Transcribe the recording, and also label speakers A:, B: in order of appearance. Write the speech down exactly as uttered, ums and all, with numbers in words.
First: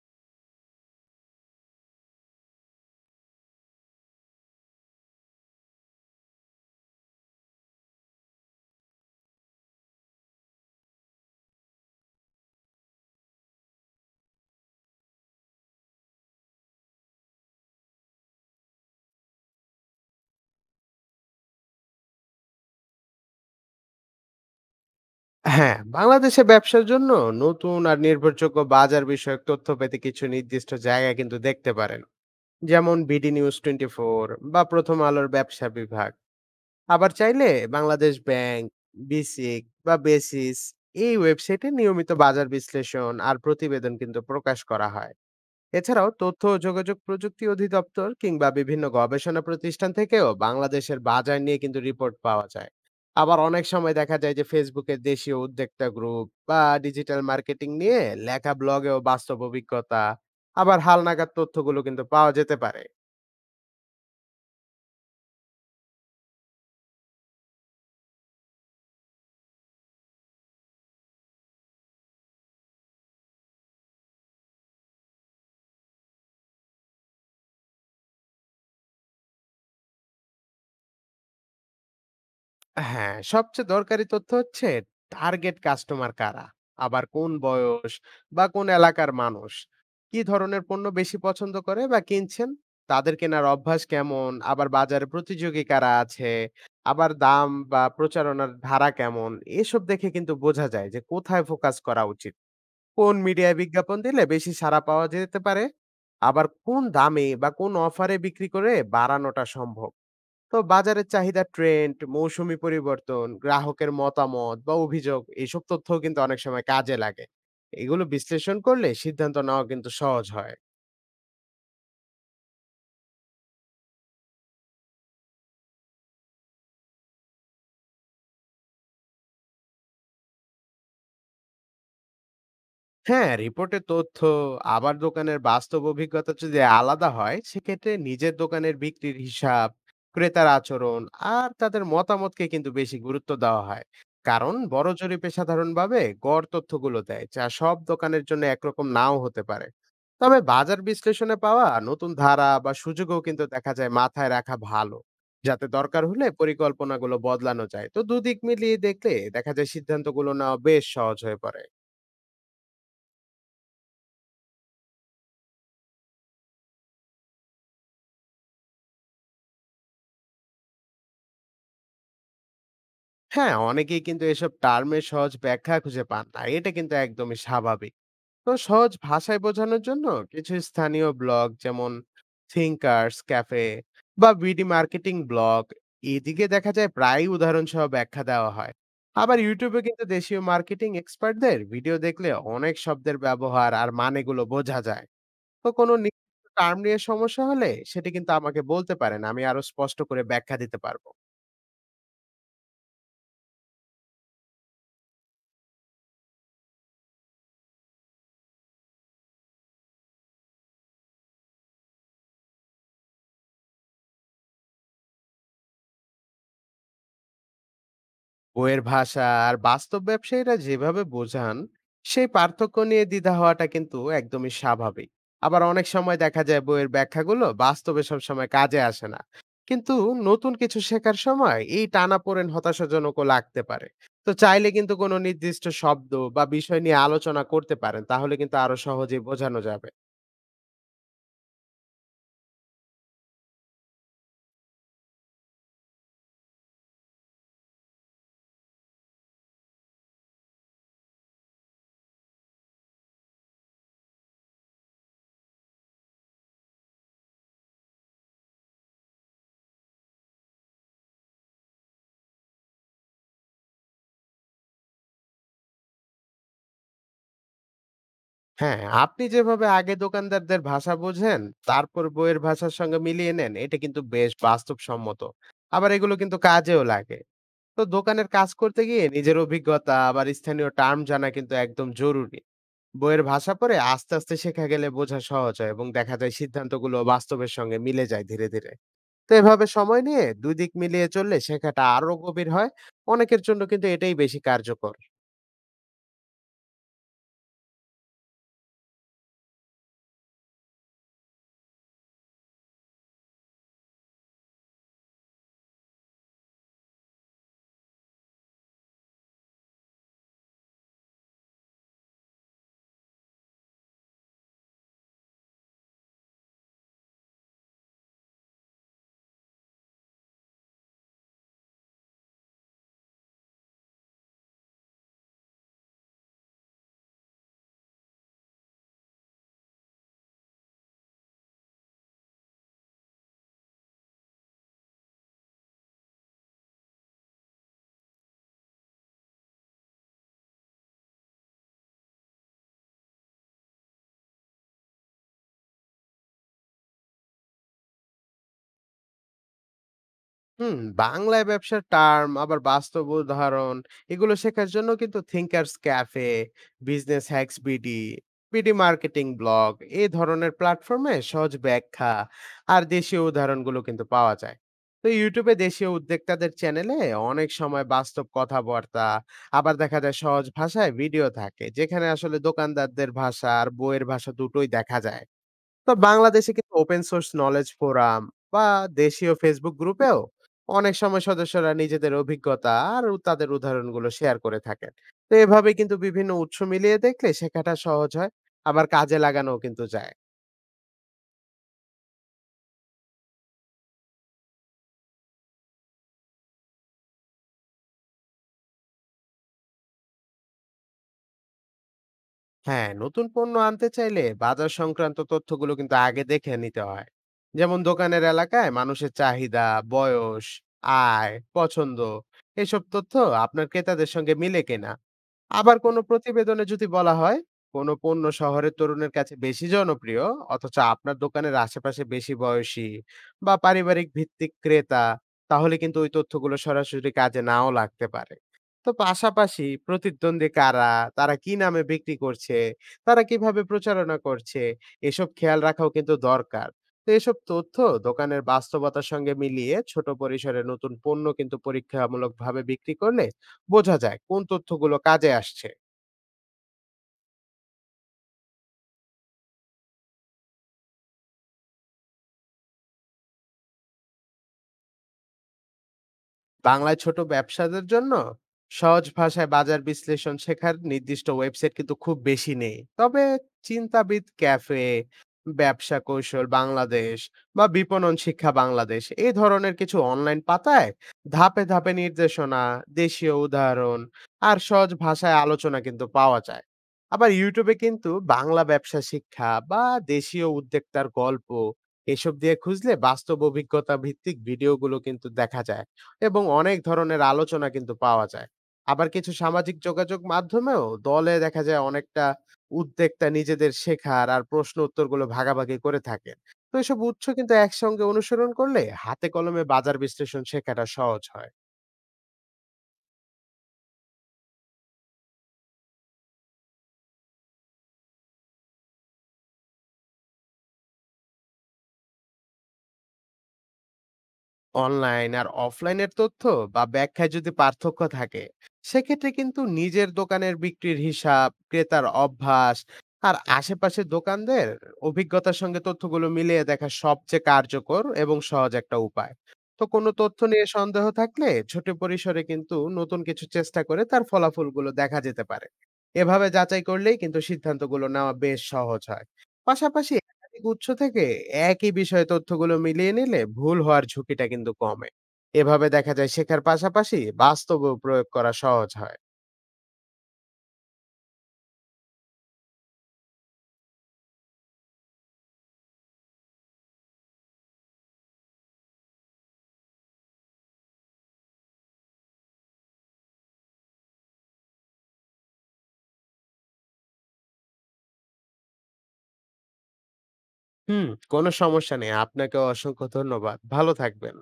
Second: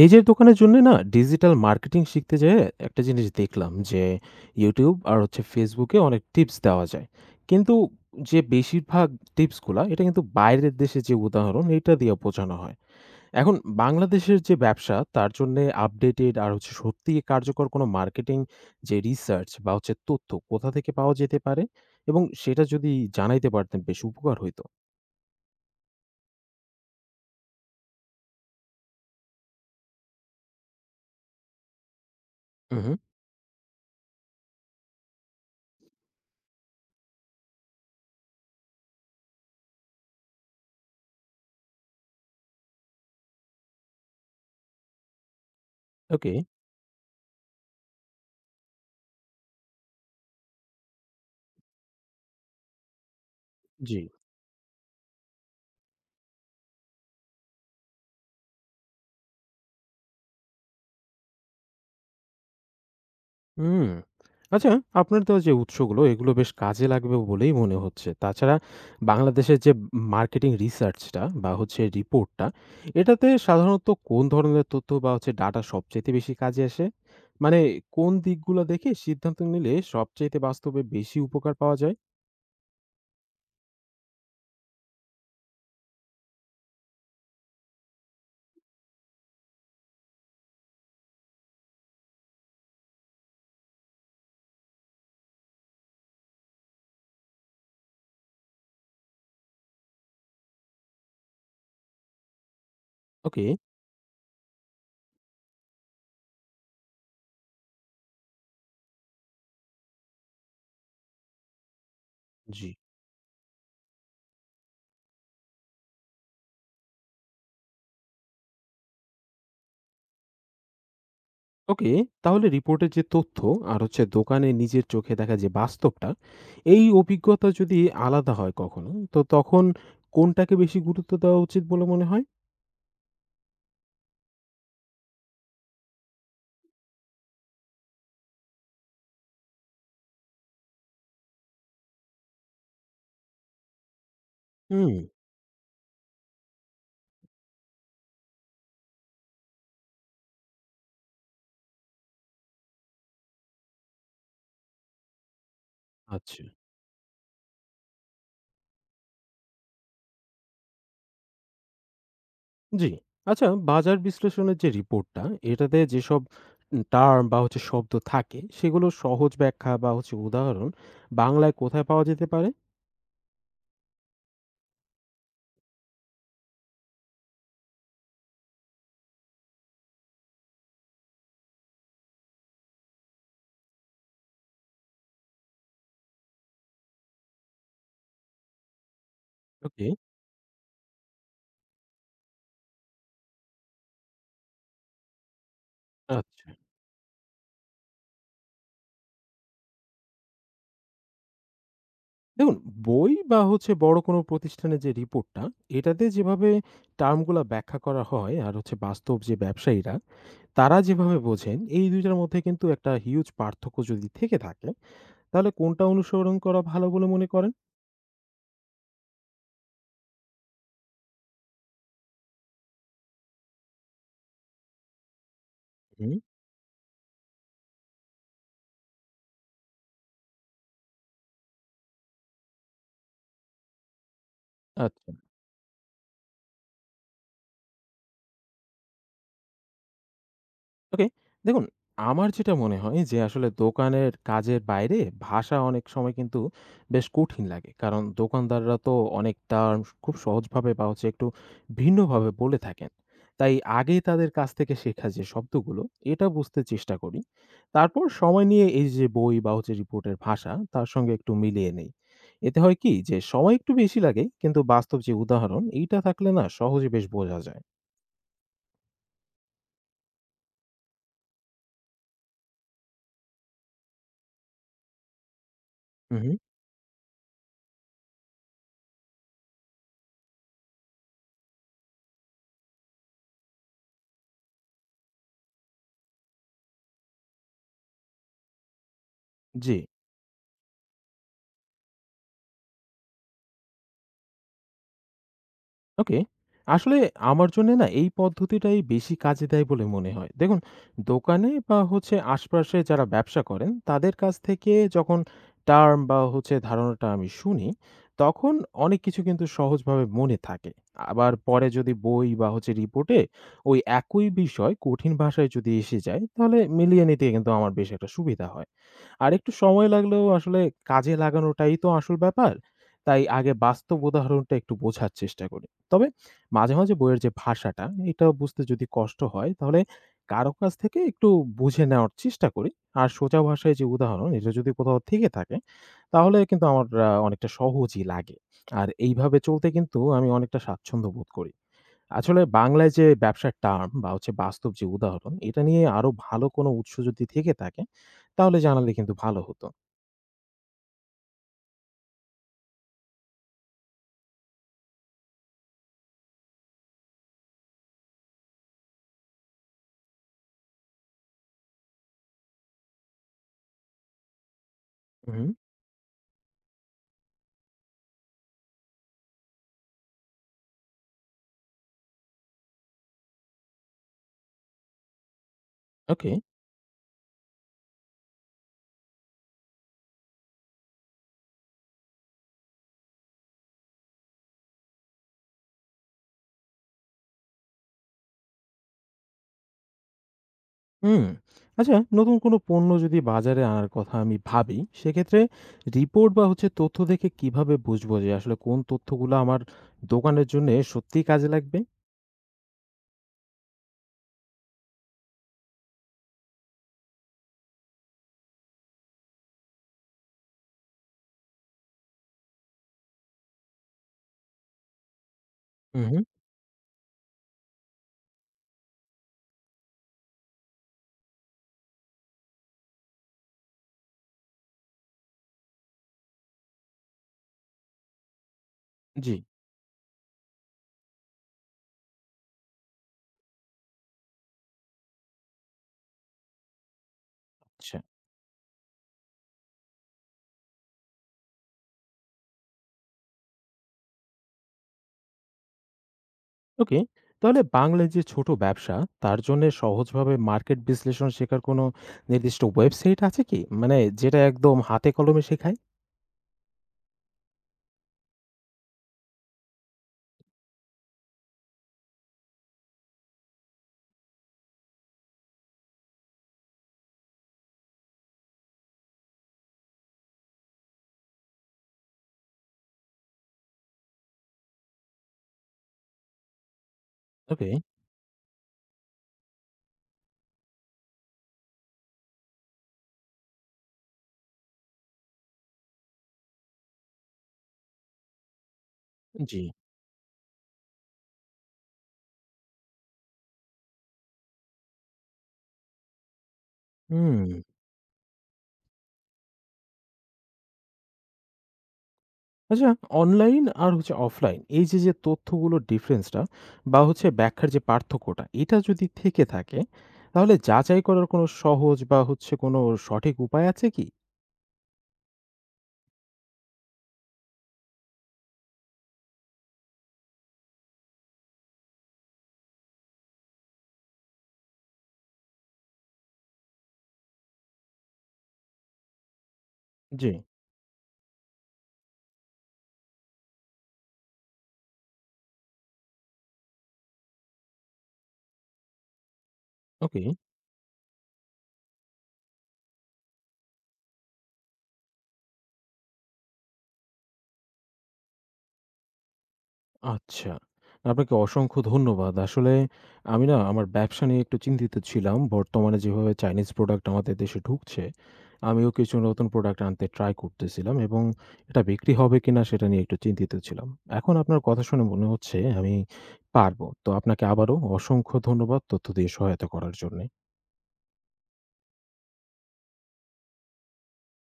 A: নিজের দোকানের জন্যে না ডিজিটাল মার্কেটিং শিখতে যেয়ে একটা জিনিস দেখলাম যে YouTube আর হচ্ছে Facebook এ অনেক টিপস দেওয়া যায়। কিন্তু যে বেশিরভাগ টিপসগুলা এটা কিন্তু বাইরের দেশে যে উদাহরণ এটা দিয়ে বোঝানো হয়। এখন বাংলাদেশের যে ব্যবসা তার জন্যে আপডেটেড আর হচ্ছে সত্যিই কার্যকর কোনো মার্কেটিং যে রিসার্চ বা হচ্ছে তথ্য কোথা থেকে পাওয়া যেতে পারে এবং সেটা যদি জানাইতে পারতেন বেশ উপকার হইতো।
B: হ্যাঁ, বাংলাদেশে ব্যবসার জন্য নতুন আর নির্ভরযোগ্য বাজার বিষয়ক তথ্য পেতে কিছু নির্দিষ্ট জায়গা কিন্তু দেখতে পারেন।
A: হুম,
B: যেমন
A: হুম।
B: বিডি নিউজ চব্বিশ বা প্রথম আলোর ব্যবসা বিভাগ। আবার চাইলে বাংলাদেশ ব্যাংক, বিসিক বা বেসিস এই ওয়েবসাইটে নিয়মিত বাজার বিশ্লেষণ আর প্রতিবেদন কিন্তু প্রকাশ করা হয়। এছাড়াও
A: ওকে,
B: তথ্য ও যোগাযোগ প্রযুক্তি অধিদপ্তর কিংবা বিভিন্ন গবেষণা প্রতিষ্ঠান থেকেও বাংলাদেশের বাজার নিয়ে কিন্তু রিপোর্ট পাওয়া যায়। আবার অনেক সময়
A: জি।
B: দেখা যায় যে ফেসবুকে দেশীয় উদ্যোক্তা গ্রুপ বা ডিজিটাল মার্কেটিং নিয়ে লেখা ব্লগেও বাস্তব অভিজ্ঞতা আবার হালনাগাদ তথ্যগুলো কিন্তু পাওয়া যেতে পারে।
A: হুম। আচ্ছা, আপনার দেওয়া যে উৎসগুলো এগুলো বেশ কাজে লাগবে বলেই মনে হচ্ছে। তাছাড়া বাংলাদেশের যে মার্কেটিং রিসার্চটা বা হচ্ছে রিপোর্টটা, এটাতে সাধারণত কোন ধরনের তথ্য বা হচ্ছে ডাটা সবচাইতে বেশি কাজে আসে? মানে কোন দিকগুলো দেখে সিদ্ধান্ত নিলে সবচাইতে বাস্তবে বেশি উপকার পাওয়া যায়?
B: হ্যাঁ, সবচেয়ে দরকারি তথ্য হচ্ছে টার্গেট কাস্টমার কারা, আবার কোন বয়স বা কোন এলাকার মানুষ কি ধরনের পণ্য বেশি পছন্দ করে বা কিনছেন, তাদের কেনার অভ্যাস কেমন, আবার বাজারে প্রতিযোগী কারা আছে, আবার দাম বা প্রচারণার ধারা কেমন। এসব দেখে কিন্তু বোঝা যায় যে কোথায় ফোকাস করা উচিত, কোন
A: ওকে,
B: মিডিয়ায় বিজ্ঞাপন দিলে বেশি সাড়া পাওয়া যেতে পারে, আবার কোন দামে বা কোন অফারে বিক্রি করে বাড়ানোটা সম্ভব। তো বাজারের চাহিদা, ট্রেন্ড, মৌসুমি
A: জি।
B: পরিবর্তন, গ্রাহকের মতামত বা অভিযোগ এইসব তথ্যও কিন্তু অনেক সময় কাজে লাগে। এগুলো বিশ্লেষণ করলে সিদ্ধান্ত নেওয়া কিন্তু সহজ হয়।
A: ওকে, তাহলে রিপোর্টের যে তথ্য আর হচ্ছে দোকানে নিজের চোখে দেখা যে বাস্তবটা, এই অভিজ্ঞতা যদি আলাদা হয় কখনো, তো তখন কোনটাকে বেশি গুরুত্ব দেওয়া উচিত বলে মনে হয়?
B: হ্যাঁ, রিপোর্টে তথ্য আবার দোকানের বাস্তব অভিজ্ঞতা যদি আলাদা হয়, সেক্ষেত্রে নিজের দোকানের বিক্রির হিসাব, ক্রেতার আচরণ আর তাদের মতামতকে কিন্তু বেশি গুরুত্ব দেওয়া হয়। কারণ বড়
A: হুম।
B: জরিপে সাধারণভাবে গড় তথ্যগুলো দেয়, যা সব দোকানের জন্য একরকম নাও হতে পারে। তবে বাজার বিশ্লেষণে পাওয়া নতুন ধারা বা সুযোগও কিন্তু দেখা যায় মাথায় রাখা ভালো, যাতে দরকার হলে
A: আচ্ছা।
B: পরিকল্পনাগুলো বদলানো যায়। তো দুদিক মিলিয়ে দেখলে দেখা যায় সিদ্ধান্তগুলো নেওয়া বেশ সহজ হয়ে পড়ে।
A: জি। আচ্ছা, বাজার বিশ্লেষণের যে রিপোর্টটা, এটাতে যেসব টার্ম বা হচ্ছে শব্দ থাকে, সেগুলো সহজ ব্যাখ্যা বা হচ্ছে উদাহরণ বাংলায় কোথায় পাওয়া যেতে পারে?
B: হ্যাঁ, অনেকেই কিন্তু এসব টার্মের সহজ ব্যাখ্যা খুঁজে পান না। এটা কিন্তু একদমই স্বাভাবিক। তো সহজ ভাষায় বোঝানোর জন্য কিছু স্থানীয় ব্লগ, যেমন Thinkers Cafe বা বি ডি Marketing Blog, এদিকে দেখা যায় প্রায়ই উদাহরণ সহ ব্যাখ্যা দেওয়া হয়। আবার YouTube এ
A: ওকে।
B: কিন্তু দেশীয় মার্কেটিং এক্সপার্টদের ভিডিও দেখলে অনেক শব্দের ব্যবহার আর মানেগুলো বোঝা যায়। তো কোনো নির্দিষ্ট
A: আচ্ছা,
B: টার্ম নিয়ে সমস্যা হলে সেটি কিন্তু আমাকে বলতে পারেন। আমি আরো স্পষ্ট করে ব্যাখ্যা দিতে পারব।
A: দেখুন, বই বা হচ্ছে বড় কোনো প্রতিষ্ঠানের যে রিপোর্টটা, এটাতে যেভাবে টার্মগুলা ব্যাখ্যা করা হয় আর হচ্ছে বাস্তব যে ব্যবসায়ীরা, তারা যেভাবে বোঝেন, এই দুই টার মধ্যে কিন্তু একটা হিউজ পার্থক্য যদি থেকে থাকে, তাহলে কোনটা অনুসরণ করা ভালো বলে মনে করেন?
B: বইয়ের ভাষা আর বাস্তব ব্যবসায়ীরা যেভাবে বোঝান সেই পার্থক্য নিয়ে দ্বিধা হওয়াটা কিন্তু একদমই স্বাভাবিক। আবার অনেক
A: হুম।
B: সময় দেখা যায় বইয়ের ব্যাখ্যাগুলো বাস্তবে সবসময় কাজে আসে না, কিন্তু নতুন কিছু শেখার সময় এই টানাপোড়েন হতাশাজনকও লাগতে পারে। তো চাইলে কিন্তু
A: আচ্ছা।
B: কোনো নির্দিষ্ট শব্দ বা বিষয় নিয়ে আলোচনা করতে পারেন, তাহলে কিন্তু আরো সহজে বোঝানো যাবে।
A: ওকে। দেখুন, আমার যেটা মনে হয় যে আসলে দোকানের কাজের বাইরে ভাষা অনেক সময় কিন্তু বেশ কঠিন লাগে। কারণ দোকানদাররা তো অনেক টার্ম খুব সহজভাবে বা হচ্ছে একটু ভিন্নভাবে বলে থাকেন। তাই আগে তাদের কাছ থেকে শেখা যে শব্দগুলো, এটা বুঝতে চেষ্টা করি। তারপর সময় নিয়ে এই যে বই বা হচ্ছে রিপোর্টের ভাষা, তার সঙ্গে একটু মিলিয়ে নেই। এতে হয় কি যে সময় একটু বেশি লাগে, কিন্তু বাস্তব যে উদাহরণ, এইটা থাকলে না সহজে বেশ বোঝা যায়।
B: হ্যাঁ, আপনি যেভাবে আগে দোকানদারদের ভাষা বোঝেন, তারপর বইয়ের ভাষার সঙ্গে মিলিয়ে নেন, এটা কিন্তু বেশ বাস্তবসম্মত। আবার এগুলো কিন্তু
A: উহু,
B: কাজেও লাগে। তো দোকানের কাজ করতে গিয়ে নিজের অভিজ্ঞতা আবার স্থানীয় টার্ম জানা কিন্তু একদম জরুরি। বইয়ের ভাষা পড়ে আস্তে আস্তে শেখা গেলে বোঝা সহজ হয় এবং দেখা যায় সিদ্ধান্তগুলো বাস্তবের সঙ্গে মিলে যায় ধীরে ধীরে। তো এভাবে
A: জি।
B: সময় নিয়ে দুই দিক মিলিয়ে চললে শেখাটা আরো গভীর হয়। অনেকের জন্য কিন্তু এটাই বেশি কার্যকর।
A: ওকে। আসলে আমার জন্যে না এই পদ্ধতিটাই বেশি কাজে দেয় বলে মনে হয়। দেখুন, দোকানে বা হচ্ছে আশপাশে যারা ব্যবসা করেন তাদের কাছ থেকে যখন টার্ম বা হচ্ছে ধারণাটা আমি শুনি, তখন অনেক কিছু কিন্তু সহজভাবে মনে থাকে। আবার পরে যদি বই বা হচ্ছে রিপোর্টে ওই একই বিষয় কঠিন ভাষায় যদি এসে যায়, তাহলে মিলিয়ে নিতে কিন্তু আমার বেশ একটা সুবিধা হয়। আরেকটু সময় লাগলেও আসলে কাজে লাগানোটাই তো আসল ব্যাপার। তাই আগে বাস্তব উদাহরণটা একটু বোঝার চেষ্টা করি। তবে মাঝে, মাঝে বইয়ের যে ভাষাটা, এটা বুঝতে যদি কষ্ট হয়, তাহলে কারো কাছ থেকে একটু বুঝে নেওয়ার চেষ্টা করি। আর সোজা ভাষায় যে উদাহরণ, এটা যদি কোথাও থেকে থাকে, তাহলে কিন্তু আমার আ অনেকটা সহজই লাগে। আর এইভাবে চলতে কিন্তু আমি অনেকটা স্বাচ্ছন্দ্য বোধ করি। আসলে বাংলায় যে ব্যবসার টার্ম বা হচ্ছে বাস্তব যে উদাহরণ, এটা নিয়ে আরো ভালো কোনো উৎস যদি থেকে থাকে, তাহলে জানালে কিন্তু ভালো হতো।
B: হুম, বাংলায় ব্যবসার টার্ম আবার বাস্তব উদাহরণ, এগুলো শেখার জন্য কিন্তু Thinkers Cafe, business hacks BD, BD marketing blog এই ধরনের প্ল্যাটফর্মে সহজ ব্যাখ্যা আর দেশীয় উদাহরণগুলো কিন্তু পাওয়া যায়। তো
A: হুম।
B: ইউটিউবে দেশীয় উদ্যোক্তাদের চ্যানেলে অনেক সময় বাস্তব কথাবার্তা আবার দেখা যায় সহজ ভাষায় ভিডিও থাকে, যেখানে আসলে দোকানদারদের ভাষা আর বইয়ের ভাষা দুটোই দেখা যায়। তো
A: ওকে।
B: বাংলাদেশে কিন্তু ওপেন সোর্স নলেজ ফোরাম বা দেশীয় ফেসবুক গ্রুপেও অনেক সময় সদস্যরা নিজেদের অভিজ্ঞতা আর তাদের উদাহরণগুলো শেয়ার করে থাকেন। তো এভাবে কিন্তু বিভিন্ন উৎস মিলিয়ে দেখলে শেখাটা সহজ হয়, আবার কাজে লাগানো কিন্তু যায়।
A: হুম। আচ্ছা, নতুন কোনো পণ্য যদি বাজারে আনার কথা আমি ভাবি, সেক্ষেত্রে রিপোর্ট বা হচ্ছে তথ্য দেখে কিভাবে বুঝবো যে আসলে কোন তথ্যগুলো আমার দোকানের জন্যে সত্যিই কাজে লাগবে?
B: হ্যাঁ, নতুন পণ্য আনতে চাইলে বাজার সংক্রান্ত তথ্যগুলো কিন্তু আগে দেখে নিতে হয়। যেমন দোকানের এলাকায় মানুষের চাহিদা, বয়স, আয়, পছন্দ, এসব তথ্য আপনার ক্রেতাদের সঙ্গে মিলে কিনা। আবার কোনো
A: উহু,
B: প্রতিবেদনে যদি বলা হয় কোনো পণ্য শহরের তরুণের কাছে বেশি জনপ্রিয়, অথচ আপনার দোকানের আশেপাশে বেশি বয়সী বা পারিবারিক ভিত্তিক ক্রেতা, তাহলে কিন্তু ওই তথ্যগুলো সরাসরি কাজে নাও লাগতে পারে। তো
A: জি।
B: পাশাপাশি প্রতিদ্বন্দ্বী কারা, তারা কি নামে বিক্রি করছে, তারা কিভাবে প্রচারণা করছে, এসব খেয়াল রাখাও কিন্তু দরকার। তো এসব তথ্য
A: আচ্ছা।
B: দোকানের বাস্তবতার সঙ্গে মিলিয়ে ছোট পরিসরে নতুন পণ্য কিন্তু পরীক্ষামূলকভাবে বিক্রি করলে বোঝা যায় কোন তথ্যগুলো কাজে আসছে।
A: ওকে। তাহলে বাংলায় যে ছোট ব্যবসা, তার জন্যে সহজভাবে মার্কেট বিশ্লেষণ শেখার কোনো নির্দিষ্ট ওয়েবসাইট আছে কি? মানে যেটা একদম হাতে কলমে শেখায়?
B: বাংলায় ছোট ব্যবসাদের জন্য সহজ ভাষায় বাজার বিশ্লেষণ শেখার নির্দিষ্ট ওয়েবসাইট কিন্তু খুব বেশি নেই, তবে চিন্তাবিদ ক্যাফে, ব্যবসা কৌশল বাংলাদেশ বা বিপণন শিক্ষা বাংলাদেশ এই ধরনের কিছু অনলাইন পাতায় ধাপে ধাপে নির্দেশনা, দেশীয় উদাহরণ আর সহজ ভাষায় আলোচনা কিন্তু পাওয়া যায়। আবার
A: ওকে,
B: ইউটিউবে কিন্তু বাংলা ব্যবসা শিক্ষা বা দেশীয় উদ্যোক্তার গল্প এসব দিয়ে খুঁজলে বাস্তব অভিজ্ঞতা ভিত্তিক ভিডিওগুলো কিন্তু দেখা যায় এবং অনেক ধরনের আলোচনা কিন্তু পাওয়া যায়। আবার কিছু
A: জি।
B: সামাজিক যোগাযোগ মাধ্যমেও দলে দেখা যায় অনেকটা উদ্যোক্তা নিজেদের শেখার আর প্রশ্ন উত্তরগুলো ভাগাভাগি করে থাকেন। তো এসব উৎস
A: হুম।
B: কিন্তু একসঙ্গে অনুসরণ করলে হাতে কলমে বাজার বিশ্লেষণ শেখাটা সহজ হয়।
A: আচ্ছা, অনলাইন আর হচ্ছে অফলাইন এই যে, যে তথ্যগুলোর ডিফারেন্সটা বা হচ্ছে ব্যাখ্যার যে পার্থক্যটা, এটা যদি থেকে থাকে, তাহলে যাচাই করার কোনো সহজ বা হচ্ছে কোনো সঠিক উপায় আছে কি?
B: অনলাইন আর অফলাইনের তথ্য বা ব্যাখ্যায় যদি পার্থক্য থাকে, সেক্ষেত্রে কিন্তু নিজের দোকানের বিক্রির হিসাব, ক্রেতার অভ্যাস আর আশেপাশের দোকানদের অভিজ্ঞতার সঙ্গে তথ্যগুলো মিলিয়ে দেখা সবচেয়ে কার্যকর এবং সহজ একটা উপায়। তো কোনো
A: জি,
B: তথ্য নিয়ে সন্দেহ থাকলে ছোট পরিসরে কিন্তু নতুন কিছু চেষ্টা করে তার ফলাফলগুলো দেখা যেতে পারে। এভাবে যাচাই করলেই কিন্তু সিদ্ধান্তগুলো নেওয়া বেশ সহজ হয়। পাশাপাশি
A: ওকে।
B: একাধিক উৎস থেকে একই বিষয়ে তথ্যগুলো মিলিয়ে নিলে ভুল হওয়ার ঝুঁকিটা কিন্তু কমে। এভাবে দেখা যায় শেখার পাশাপাশি বাস্তবেও প্রয়োগ করা সহজ হয়।
A: আচ্ছা। আপনাকে অসংখ্য ধন্যবাদ। আসলে আমি না আমার ব্যবসা নিয়ে একটু চিন্তিত ছিলাম। বর্তমানে যেভাবে চাইনিজ প্রোডাক্ট আমাদের দেশে ঢুকছে, আমিও কিছু নতুন প্রোডাক্ট আনতে ট্রাই করতেছিলাম এবং এটা বিক্রি হবে কিনা সেটা নিয়ে একটু চিন্তিত ছিলাম। এখন আপনার কথা শুনে মনে হচ্ছে আমি পারবো। তো আপনাকে আবারও অসংখ্য ধন্যবাদ তথ্য দিয়ে সহায়তা করার জন্যে।
B: হুম, কোনো সমস্যা নেই। আপনাকে অসংখ্য ধন্যবাদ, ভালো থাকবেন।